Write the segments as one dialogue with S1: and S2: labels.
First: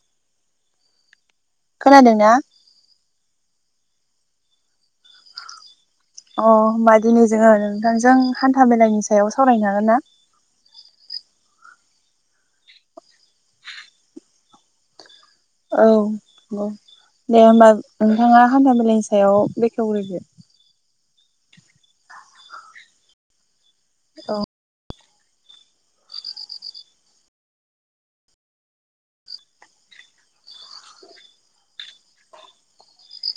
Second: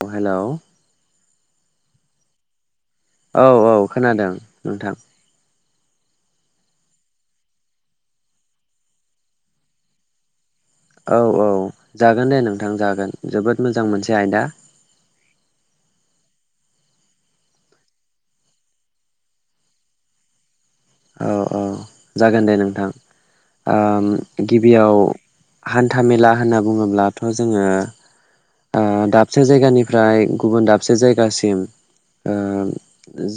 S1: अ hello
S2: खोनादोंना
S1: औ औ खोनादों नोंथां।
S2: अ होमबा दिनै जोङो नोंथांजों हान्था मेलानि सायाव सावरायनो हागोन ना?
S1: औ औ जागोन दे नोंथां जागोन जोबोद मोजां मोनसे आयदा।
S2: औ न दे होमबा नोंथाङा हान्था मेलानि सायाव बेखेवग्रोदो।
S1: औ औ जागोन दे नोंथां। ओम गिबियाव हान्था मेला होनना बुङोब्लाथ' जोङो ओ दाबसे जायगानिफ्राय गुबुन दाबसे जायगासिम ओ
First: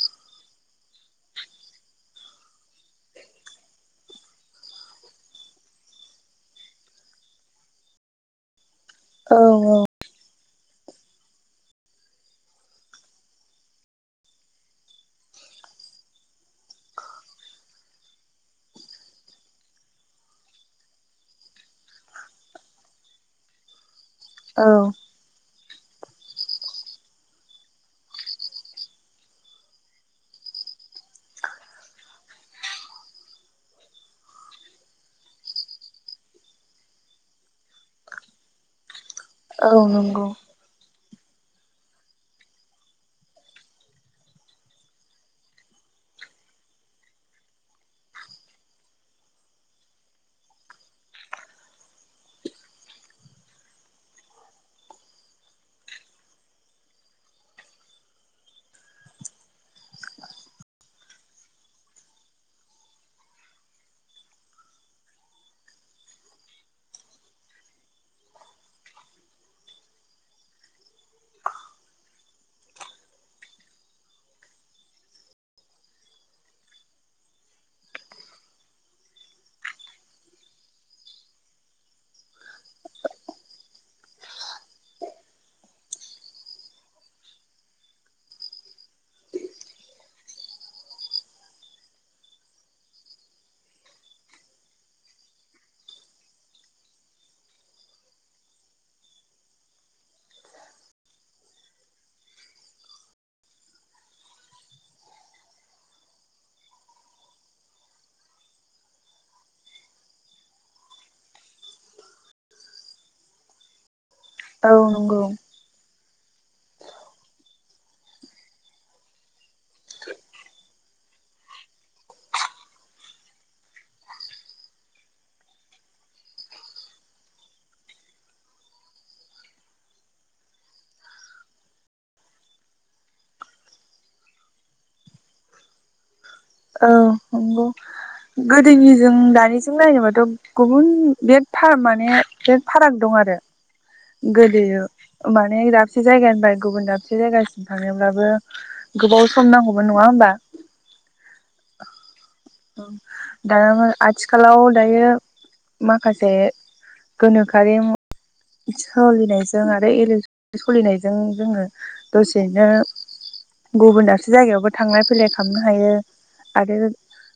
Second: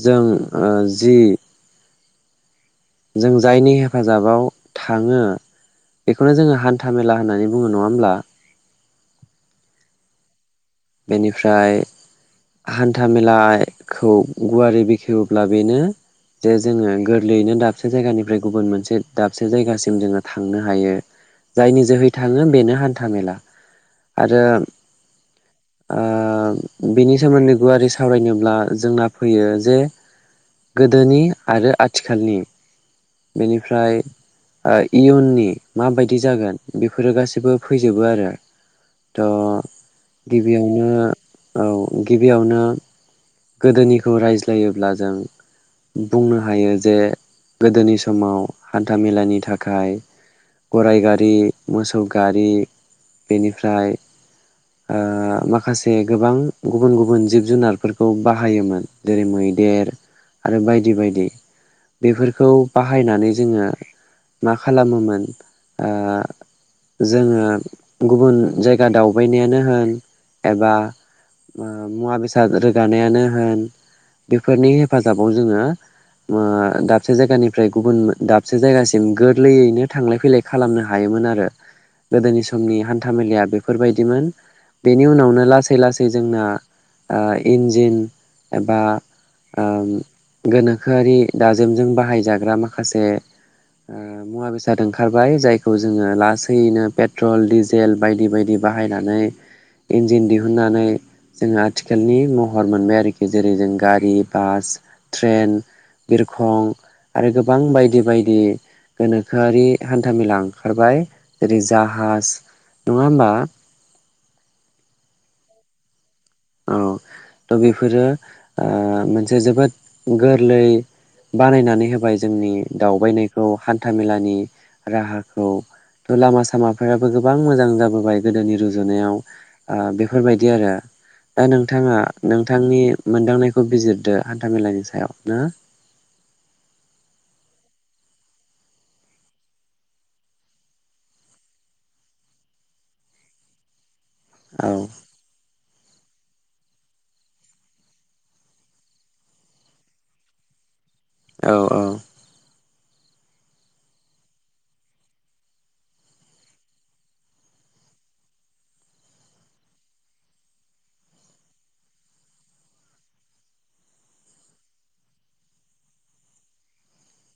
S1: जों ओ जि जों जायनि हेफाजाबाव थाङो बेखौनो जोङो हान्था मेला होननानै बुङो नङा होमब्ला?
S2: औ औ
S1: बेनिफ्राय हान्था मेलाखौ गुवारै बेखेवोब्ला बेनो जे जोङो गोरलैयैनो दाबसे जायगानिफ्राय गुबुन मोनसे दाबसे जायगासिम जोङो थांनो हायो जायनि जोहै थाङो बेनो हान्था मेला। आरो
S2: औ
S1: आ उम बेनि सोमोन्दै गुवारै सावरायनोब्ला जोंना फैयो जे गोदोनि आरो आथिखालनि बेनिफ्राय ओ इयुननि माबायदि जागोन बेफोरो गासैबो फैजोबो आरो। थ
S2: औ नंगौ
S1: गिबियावनो औ गिबियावनो गोदोनिखौ रायज्लायोब्ला जों बुंनो हायो जे गोदोनि समाव हान्था मेलानि थाखाय गराय गारि मोसौ गारि बेनिफ्राय ओ माखासे गोबां गुबुन गुबुन जिब जुनारफोर खौ बाहायोमोन जेरै मैदेर आरो बायदि बायदि बेफोरखौ बाहायनानै जोङो मा खालामोमोन ओ जोङो गुबुन जायगा दावबायनायानो होन एबा मो मुवा बेसाद रो गानायानो होन बेफोरनि हेफाजाबाव जोङो ओ दाबसे जायगानिफ्राय गुबुन दाबसे जायगासिम गोरलैयैनो थांलाय फैलाय खालामनो हायोमोन आरो गोदोनि समनि हान्था मेलाया बेफोरबायदिमोन बेनि उनावनो लासै लासै जोंना ओ इन्जिन एबा ओम गोनोखोआरि दाजेमजों बाहायजाग्रा माखासे ओ मुवा बेसाद ओंखारबाय जायखौ जोङो लासैयैनो पेट्रल डिजेल बायदि बायदि बाहायनानै इन्जिन दिहुननानै जोङो आथिखालनि महर मोनबाय आरोखि जेरै जों गारि बास ट्रेन बिरखं आरो गोबां बायदि बायदि गोनोखोआरि हान्थामेला ओंखारबाय। जेरै जाहाज नङा होमबा?
S2: औ नंगौ।
S1: औ थ बेफोरो ओ मोनसे जोबोद गोरलै बानायनानै होबाय जोंनि दावबायनायखौ हान्था मेलानि राहाखौथ लामा सामाफोराबो गोबां मोजां जाबोबाय गोदोनि रुजुनायाव ओ बेफोरबायदि आरो दा नोंथाङा नोंथांनि मोनदांनायखौ बिजिरदो हान्थामेलानि सायाव ना
S2: औ नंगौ गोदोनिजों दानिजों नायनोबाथ गुबुन बिराद फार माने बिराद फाराग दं आरो।
S1: औ
S2: गोलैयो माने इरा दाबसे जायगानिफ्राय गुबुन दाबसे जायगासिम थांनोब्लाबो गोबाव सम नांगौमोन नङा होमबा?
S1: औ औ
S2: ओं दाना मा आथिखालाव दायो माखासे गोनोखोआरि सोलिनायजों आरो इले सोलिनायजों जोङो दसेनो गुबुन दाबसे जायगायावबो थांलाय फैलाय खालामनो हायो। आरो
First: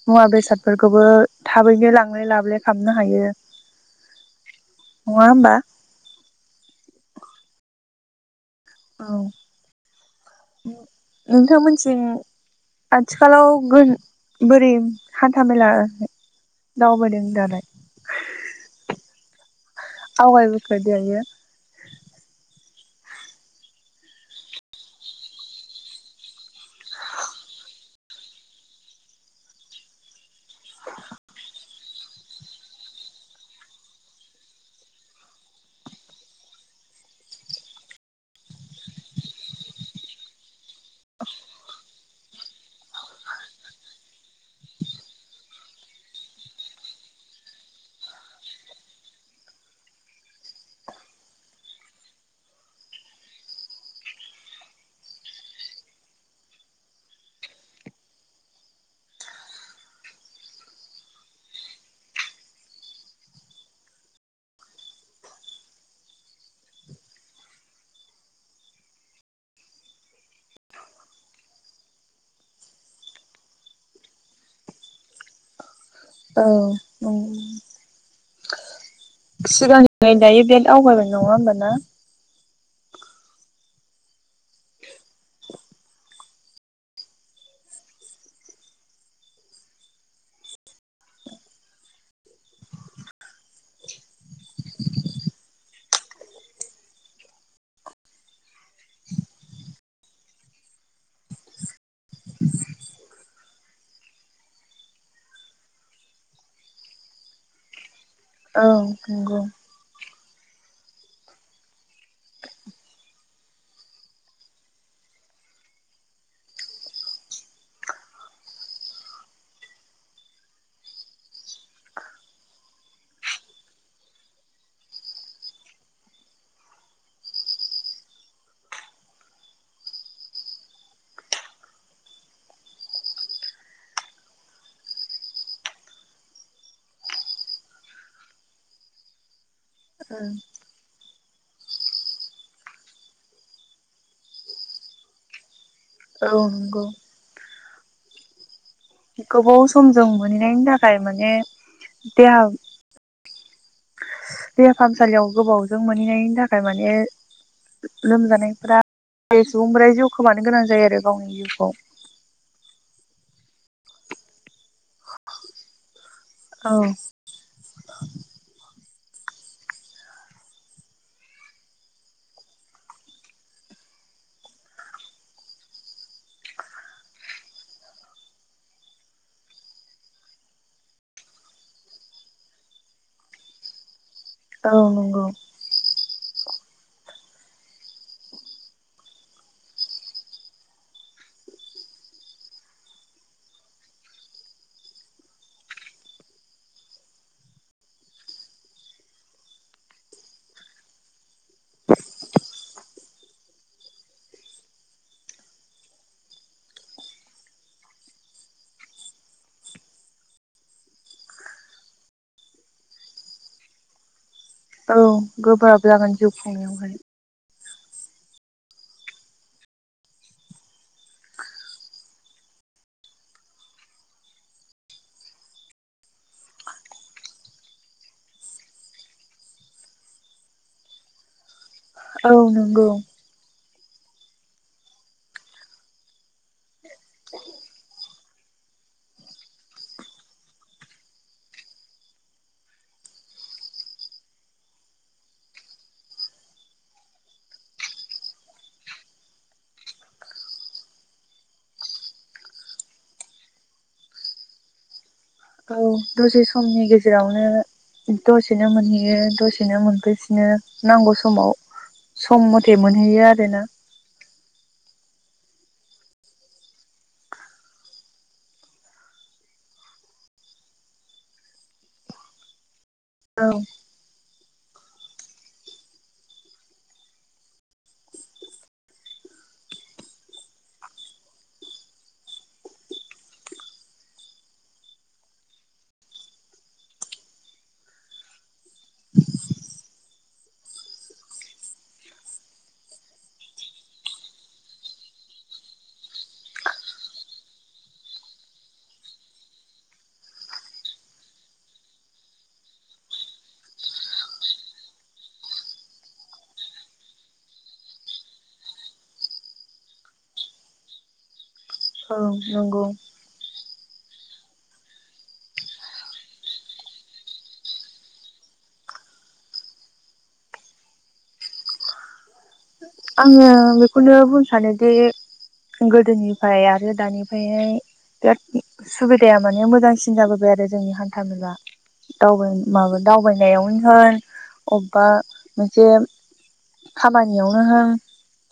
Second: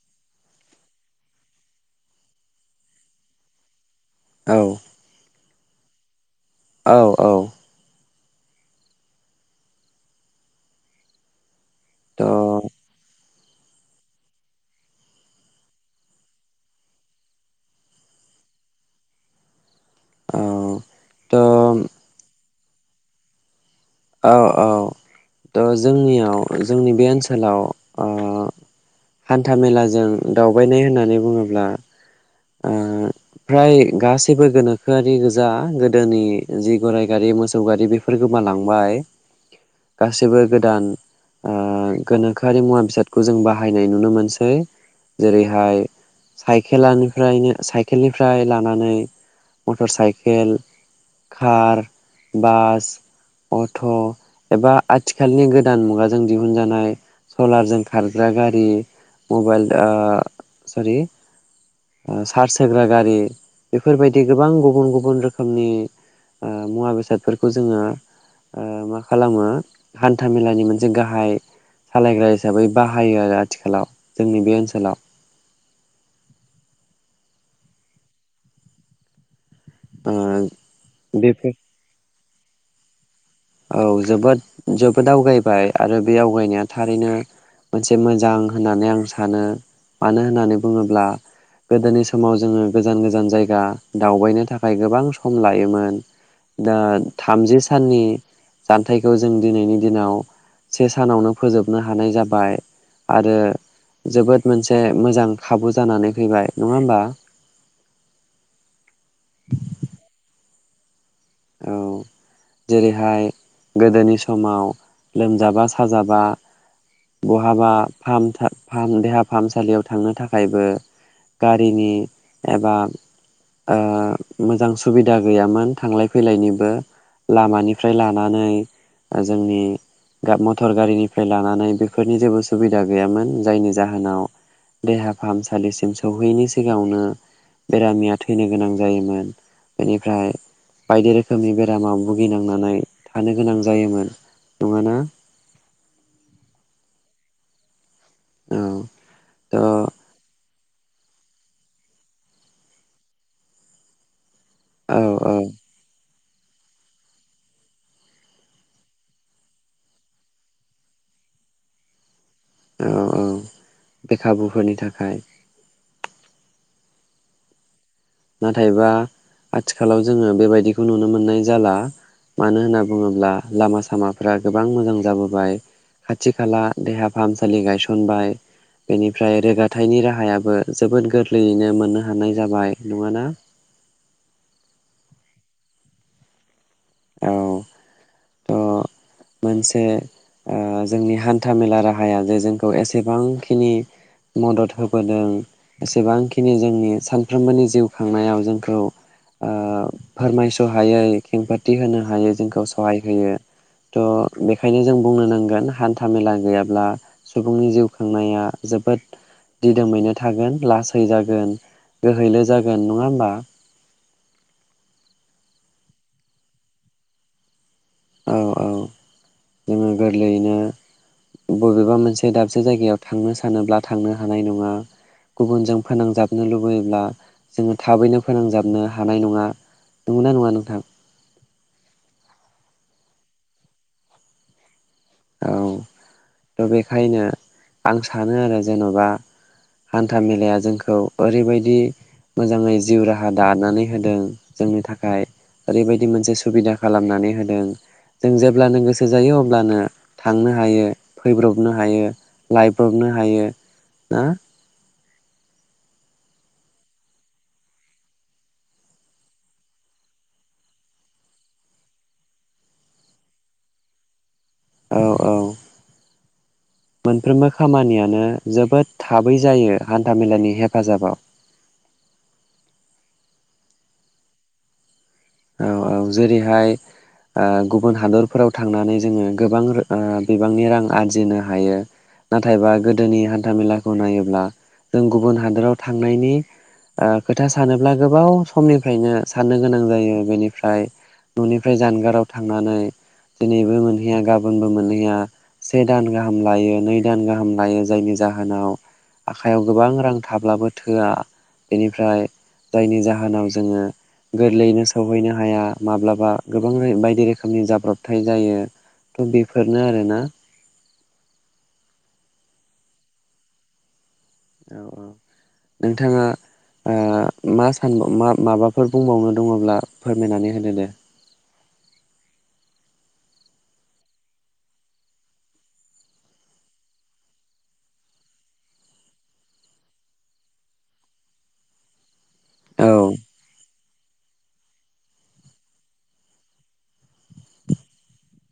S2: मुवा बेसादफोरखौबो थाबैनो लांलाय लाबोलाय खालामामनो हायो।
S1: औ
S2: नङा होमबा?
S1: औ औ
S2: औ नोंथांमोन थिं
S1: थ' औ
S2: आथि खालाव गो बोरै हान्था मेला दावबायदों दालाय? आवगायबोखो दायो
S1: थ' औ औ त जोंनियाव जोंनि बे ओनसोलाव ओ हान्था मेलाजों दावबायनाय होननानै बुङोब्ला ओ फ्राय गासैबो गोनोखोआरि गोजा गोदोनि जि गराइ गारि मोसौ गारि बेफोर गोमालांबाय गासैबो गोदान ओ गोनोखोआरि मुवा बेसादखौ जों बाहायनाय नुनो मोनसै जेरैहाय साइकेलानो हो फ्रायनो साइकेलनिफ्राय लानानै motor cycle car bus auto एबा आथिखालनि गोदान मुगाजों दिहुनजानाय सलारजों खारग्रा गारि मबाइल ओ सरि चार्स होग्रा गारि बेफोरबायदि गोबां गुबुन गुबुन रोखोमनि ओ मुवा बेसादफोरखौ जोङो ओ मा खालामो हान्था मेलानि मोनसे गाहाय सालायग्रा हिसाबै बाहायो आरो आथिखालाव जोंनि बे ओनसोलाव।
S2: औ [unintelligible]
S1: ओ
S2: सिगांनिफ्राय दायो बिराद आवगायनाय नङा
S1: बेफोर
S2: होमबा ना?
S1: औ जोबोद जोबोद आवगायबाय आरो बे आवगायनाया थारैनो मोनसे मोजां होननानै आं सानो मानो होननानै बुङोब्ला गोदोनि समाव जोङो गोजान गोजान जायगा दावबायनो थाखाय गोबां सम लायोमोन दा थामजि साननि जानथायाइखौ जों दिनैनि दिनाव से सानावनो फोजोबनो हानाय जाबाय आरो जोबोद मोनसे मोजां खाबु जानानै फैबाय नङा होमबा?
S2: औ नंगौ।
S1: औ। जेरैहाय गोदोनि समाव लोमजाबा साजाबा बहाबा फाहाम-फाहाम देहा फाहामसालियाव थांनो थाखायबो गारिनि एबा ओ मोजां सुबिदा गैयामोन थांलाय फैलायनिबो लामानिफ्राय लानानै जोंनि मटर गारिनिफ्राय लानानै बेफोरनि जेबो सुबिदा गैयामोन जायनि जाहोनाव देहा फाहामसालिसिम सौहैयैनि सिगाङावनो बेरामिया थैनो गोनां जायोमोन। बेनिफ्राय बायदि रोखोमनि बेरामाव भुगिनांनानै थानो गोनां जायोमोन नङा ना?
S2: औ नंगौ।
S1: औ थ' औ
S2: गोबाव समजों मोनहैनायनि थाख खाय माने देहा देहा फाहामसालियाव
S1: औ
S2: गोबावजों मोनहैनाय थाखाय माने लोमजानायफोरा सुबुंफोरा जिउ खोमानो गोनां जायो आरो गावनि जिउखौ।
S1: औ औ। बेखाबुफोरनि थाखाय।
S2: [inaudible]
S1: नाथायबा आथिखालाव जोङो बेबायदिखौ नुनो मोननाय जाला मानो होनना बुङोब्ला लामा सामाफ्रा गोबां मोजां जाबोबाय खाथि खाला देहा फाहामसालि गायसनबाय बेनिफ्राय रोगाथाइनि राहायाबो जोबोद गोरलैयैनो मोननो हानाय जाबाय। नङाना?
S2: औ नंगौ।
S1: औ। थ' मोनसे ओ जोंनि हान्था मेला राहाया जे जोंखौ एसेबांखिनि मदद होबोदों एसेबांखिनि जोंनि सानफ्रोमबोनि जिउ खांनायाव जोंखौ ओ फोरमायस' हायै खेंफोरथि होनो हायै जोंखौ सहाय होयो। थ' बेखायनो जों बुंनो नांगोन हान्था मेला गैयाब्ला सुबुंनि जिउ खांनाया जोबोद दिदोमैनो थागोन लासै जागोन गोहैलो जागोन नङा होमबा?
S2: औ गोब्राब जागोन जिउ खुंनायावहाय।
S1: औ औ जोङो गोरलैयैनो बबेबा मोनसे दाबसे जायगायाव थांनो सानोब्ला थांनो हानाय नङा गुबुनजों फोनांजाबनो लुबैयोब्ला जोङो थाबैनो फोनांजाबनो हानाय नङा नंगौना नङा नोंथां?
S2: औ नंगौ।
S1: औ थ बे खायनो आं सा सानो आरो जेन'बा हान्था मेलाया जोंखौ ओरैबायदि मोजाङै जिउ राहा दानानै होदों जोंनि थाखाय ओरैबायदि मोनसे सुबिदा खालामनानै होदों जों जेब्लानो गोसो जायो अब्लानो थांनो हायो फैब्रबनो हायो लायब्रबनो हायो ना।
S2: औ दसे समनि गेजेरावनो दसेनो मोनहैयो दसेनो मोनफैफिनो नांगौ समाव सम मथे मोनहैयो आरोना।
S1: औ औ। मोनफ्रोमबो खामानियानो जोबोद थाबै जायो हान्थामेलानि हेफाजाबाव।
S2: औ।
S1: औ औ जेरैहाय ओ गुबुन हादरफोराव थांनानै जोङो गोबां ओ बिबांनि रां आरजिनो हायो नाथायबा गोदोनि हान्थामेलाखौ नायोब्ला जों गुबुन हादराव थांनायनि ओ खोथा सानोब्ला गोबाव समनिफ्रायनो साननो गोनां जायो। बेनिफ्राय न'निफ्राय जानगाराव थांनानै दिनैबो मोनहैया गाबोनबो मोनहैया से दान गाहाम लायो नै दान गाहाम लायो जायनि जाहोनाव आखाइयाव गोबां रां थाब्लाबो थोआ बेनिफ्राय जायनि जाहोनाव जोङो गोरलैनो सान सौहैनो हाया माब्लाबा गोबां बायदि रोखोमनि जाब्रबथाय जायो थ' बेफोरनो आरोना।
S2: औ नंगौ।
S1: औ औ नोंथाङा ओ मा सानब मा-माबाफोर बुंबावनो दङब्ला फोरमायनानै होदो दे।
S2: आङो बेखौनो बुंनो सानोदि गोदोनिफ्राय आरो दानिफ्रायहाय बिराद सुबिदाया माने मोजांसिन जाबोबाय आरो जोंनि हान्थ मेला। दाव
S1: औ
S2: माबा दावबायनायावनो होन। अबेबा मोनसे खामानियाव होन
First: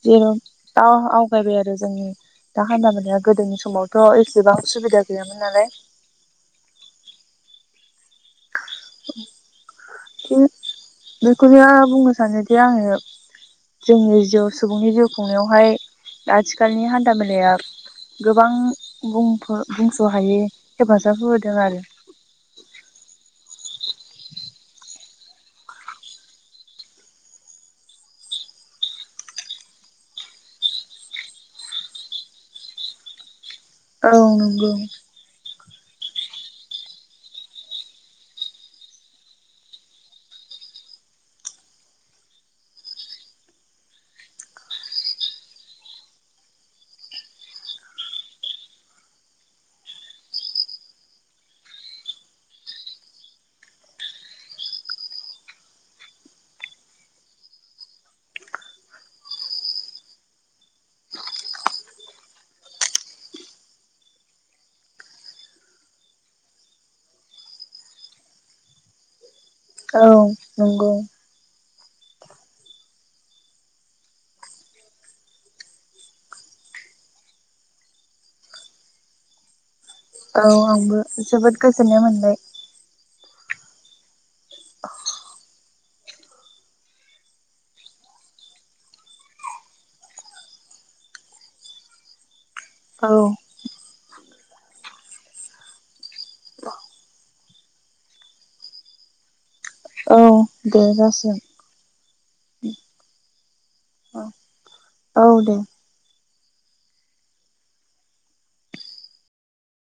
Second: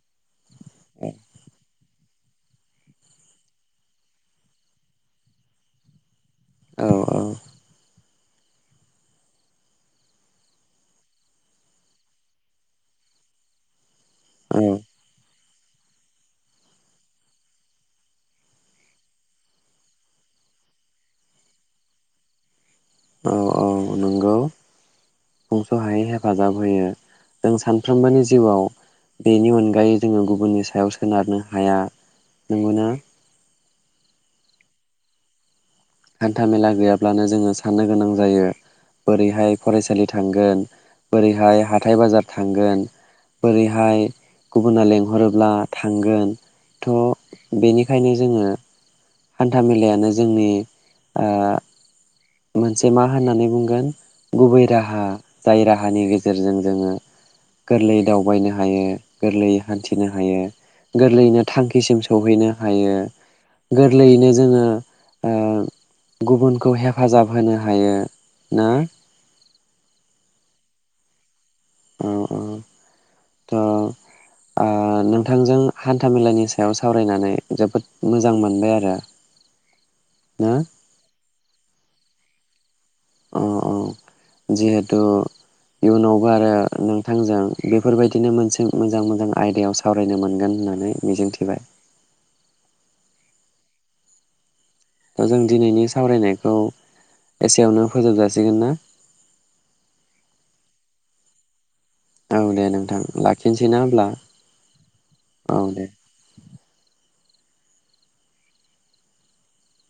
S2: दा आवगायबाय आरो जोंनि दा हान्था मेलाआ गोदोनि समावथ' एसेबां सुबिदा गैयामोन नालाय
S1: औ औ
S2: [unintelligible] बि बेखौनो बुंनो सानोदि आङो। जोंनि जिउ
S1: औ
S2: सुबुंनि जिउ खुंनायाव। बेवहाय आथिखालनि हान्था मेलाया गोबां बुंफो बुंस' हायै हेफाजाब होबोदों आरो
S1: औ औ बुंस' हायै हेफाजाब होयो जों सानफ्रोमबोनि जिउआव बेनि अनगायै जोङो गुबुननि सायाव सोनारनो हाया नंगौना
S2: औ नंगौ।
S1: हान्था मेला गैयाब्लानो जोङो साननो गोनां जायो। बोरैहाय फरायसालि थांगोन बोरैहाय हाथाइ बाजार थांगोन बोरैहाय गुबुना लेंहरोब्ला थांगोन थ' बेनिखायनो जोङो। हान्था मेलायानो जोंनि ओ मोनसे मा होननानै बुंगोन गुबै राहा जाय राहानि गेजेरजों जोङो गोरलैयै दावबायनो हायो गोरलैयै हान्थिनो हायो गोरलैयैनो थांखिसिम सौहैनो हायो गोरलैयैनो जोङो ओ गुबुनखौ हेफ हेफाजाब होनो हायो ना‌।
S2: औ नंगौ।
S1: औ औ थ' आ नोंथांजों हान्थाामेलानि सायाव सावरायनानै जोबोद मोजां मोनबाय आरो। ना
S2: औ आंबो जोबोद गोजोननाय मोनबाय।
S1: अ औ जिहेथु इयुनावबो आरो नोंथांजों बेफोरबायदिनो मोनसे मोजां मोजां आयदायाव सावरायनो मोनगोन होननानै मिजिंथिबाय।
S2: औ
S1: जों दिनैनि सावरायनायखौ एसेयावनो फोजोबजासिगोन ना?
S2: औ दे जासिगोन।
S1: औ दे नोंथां लाखिनोसै ना होम्ला
S2: औ
S1: औ दे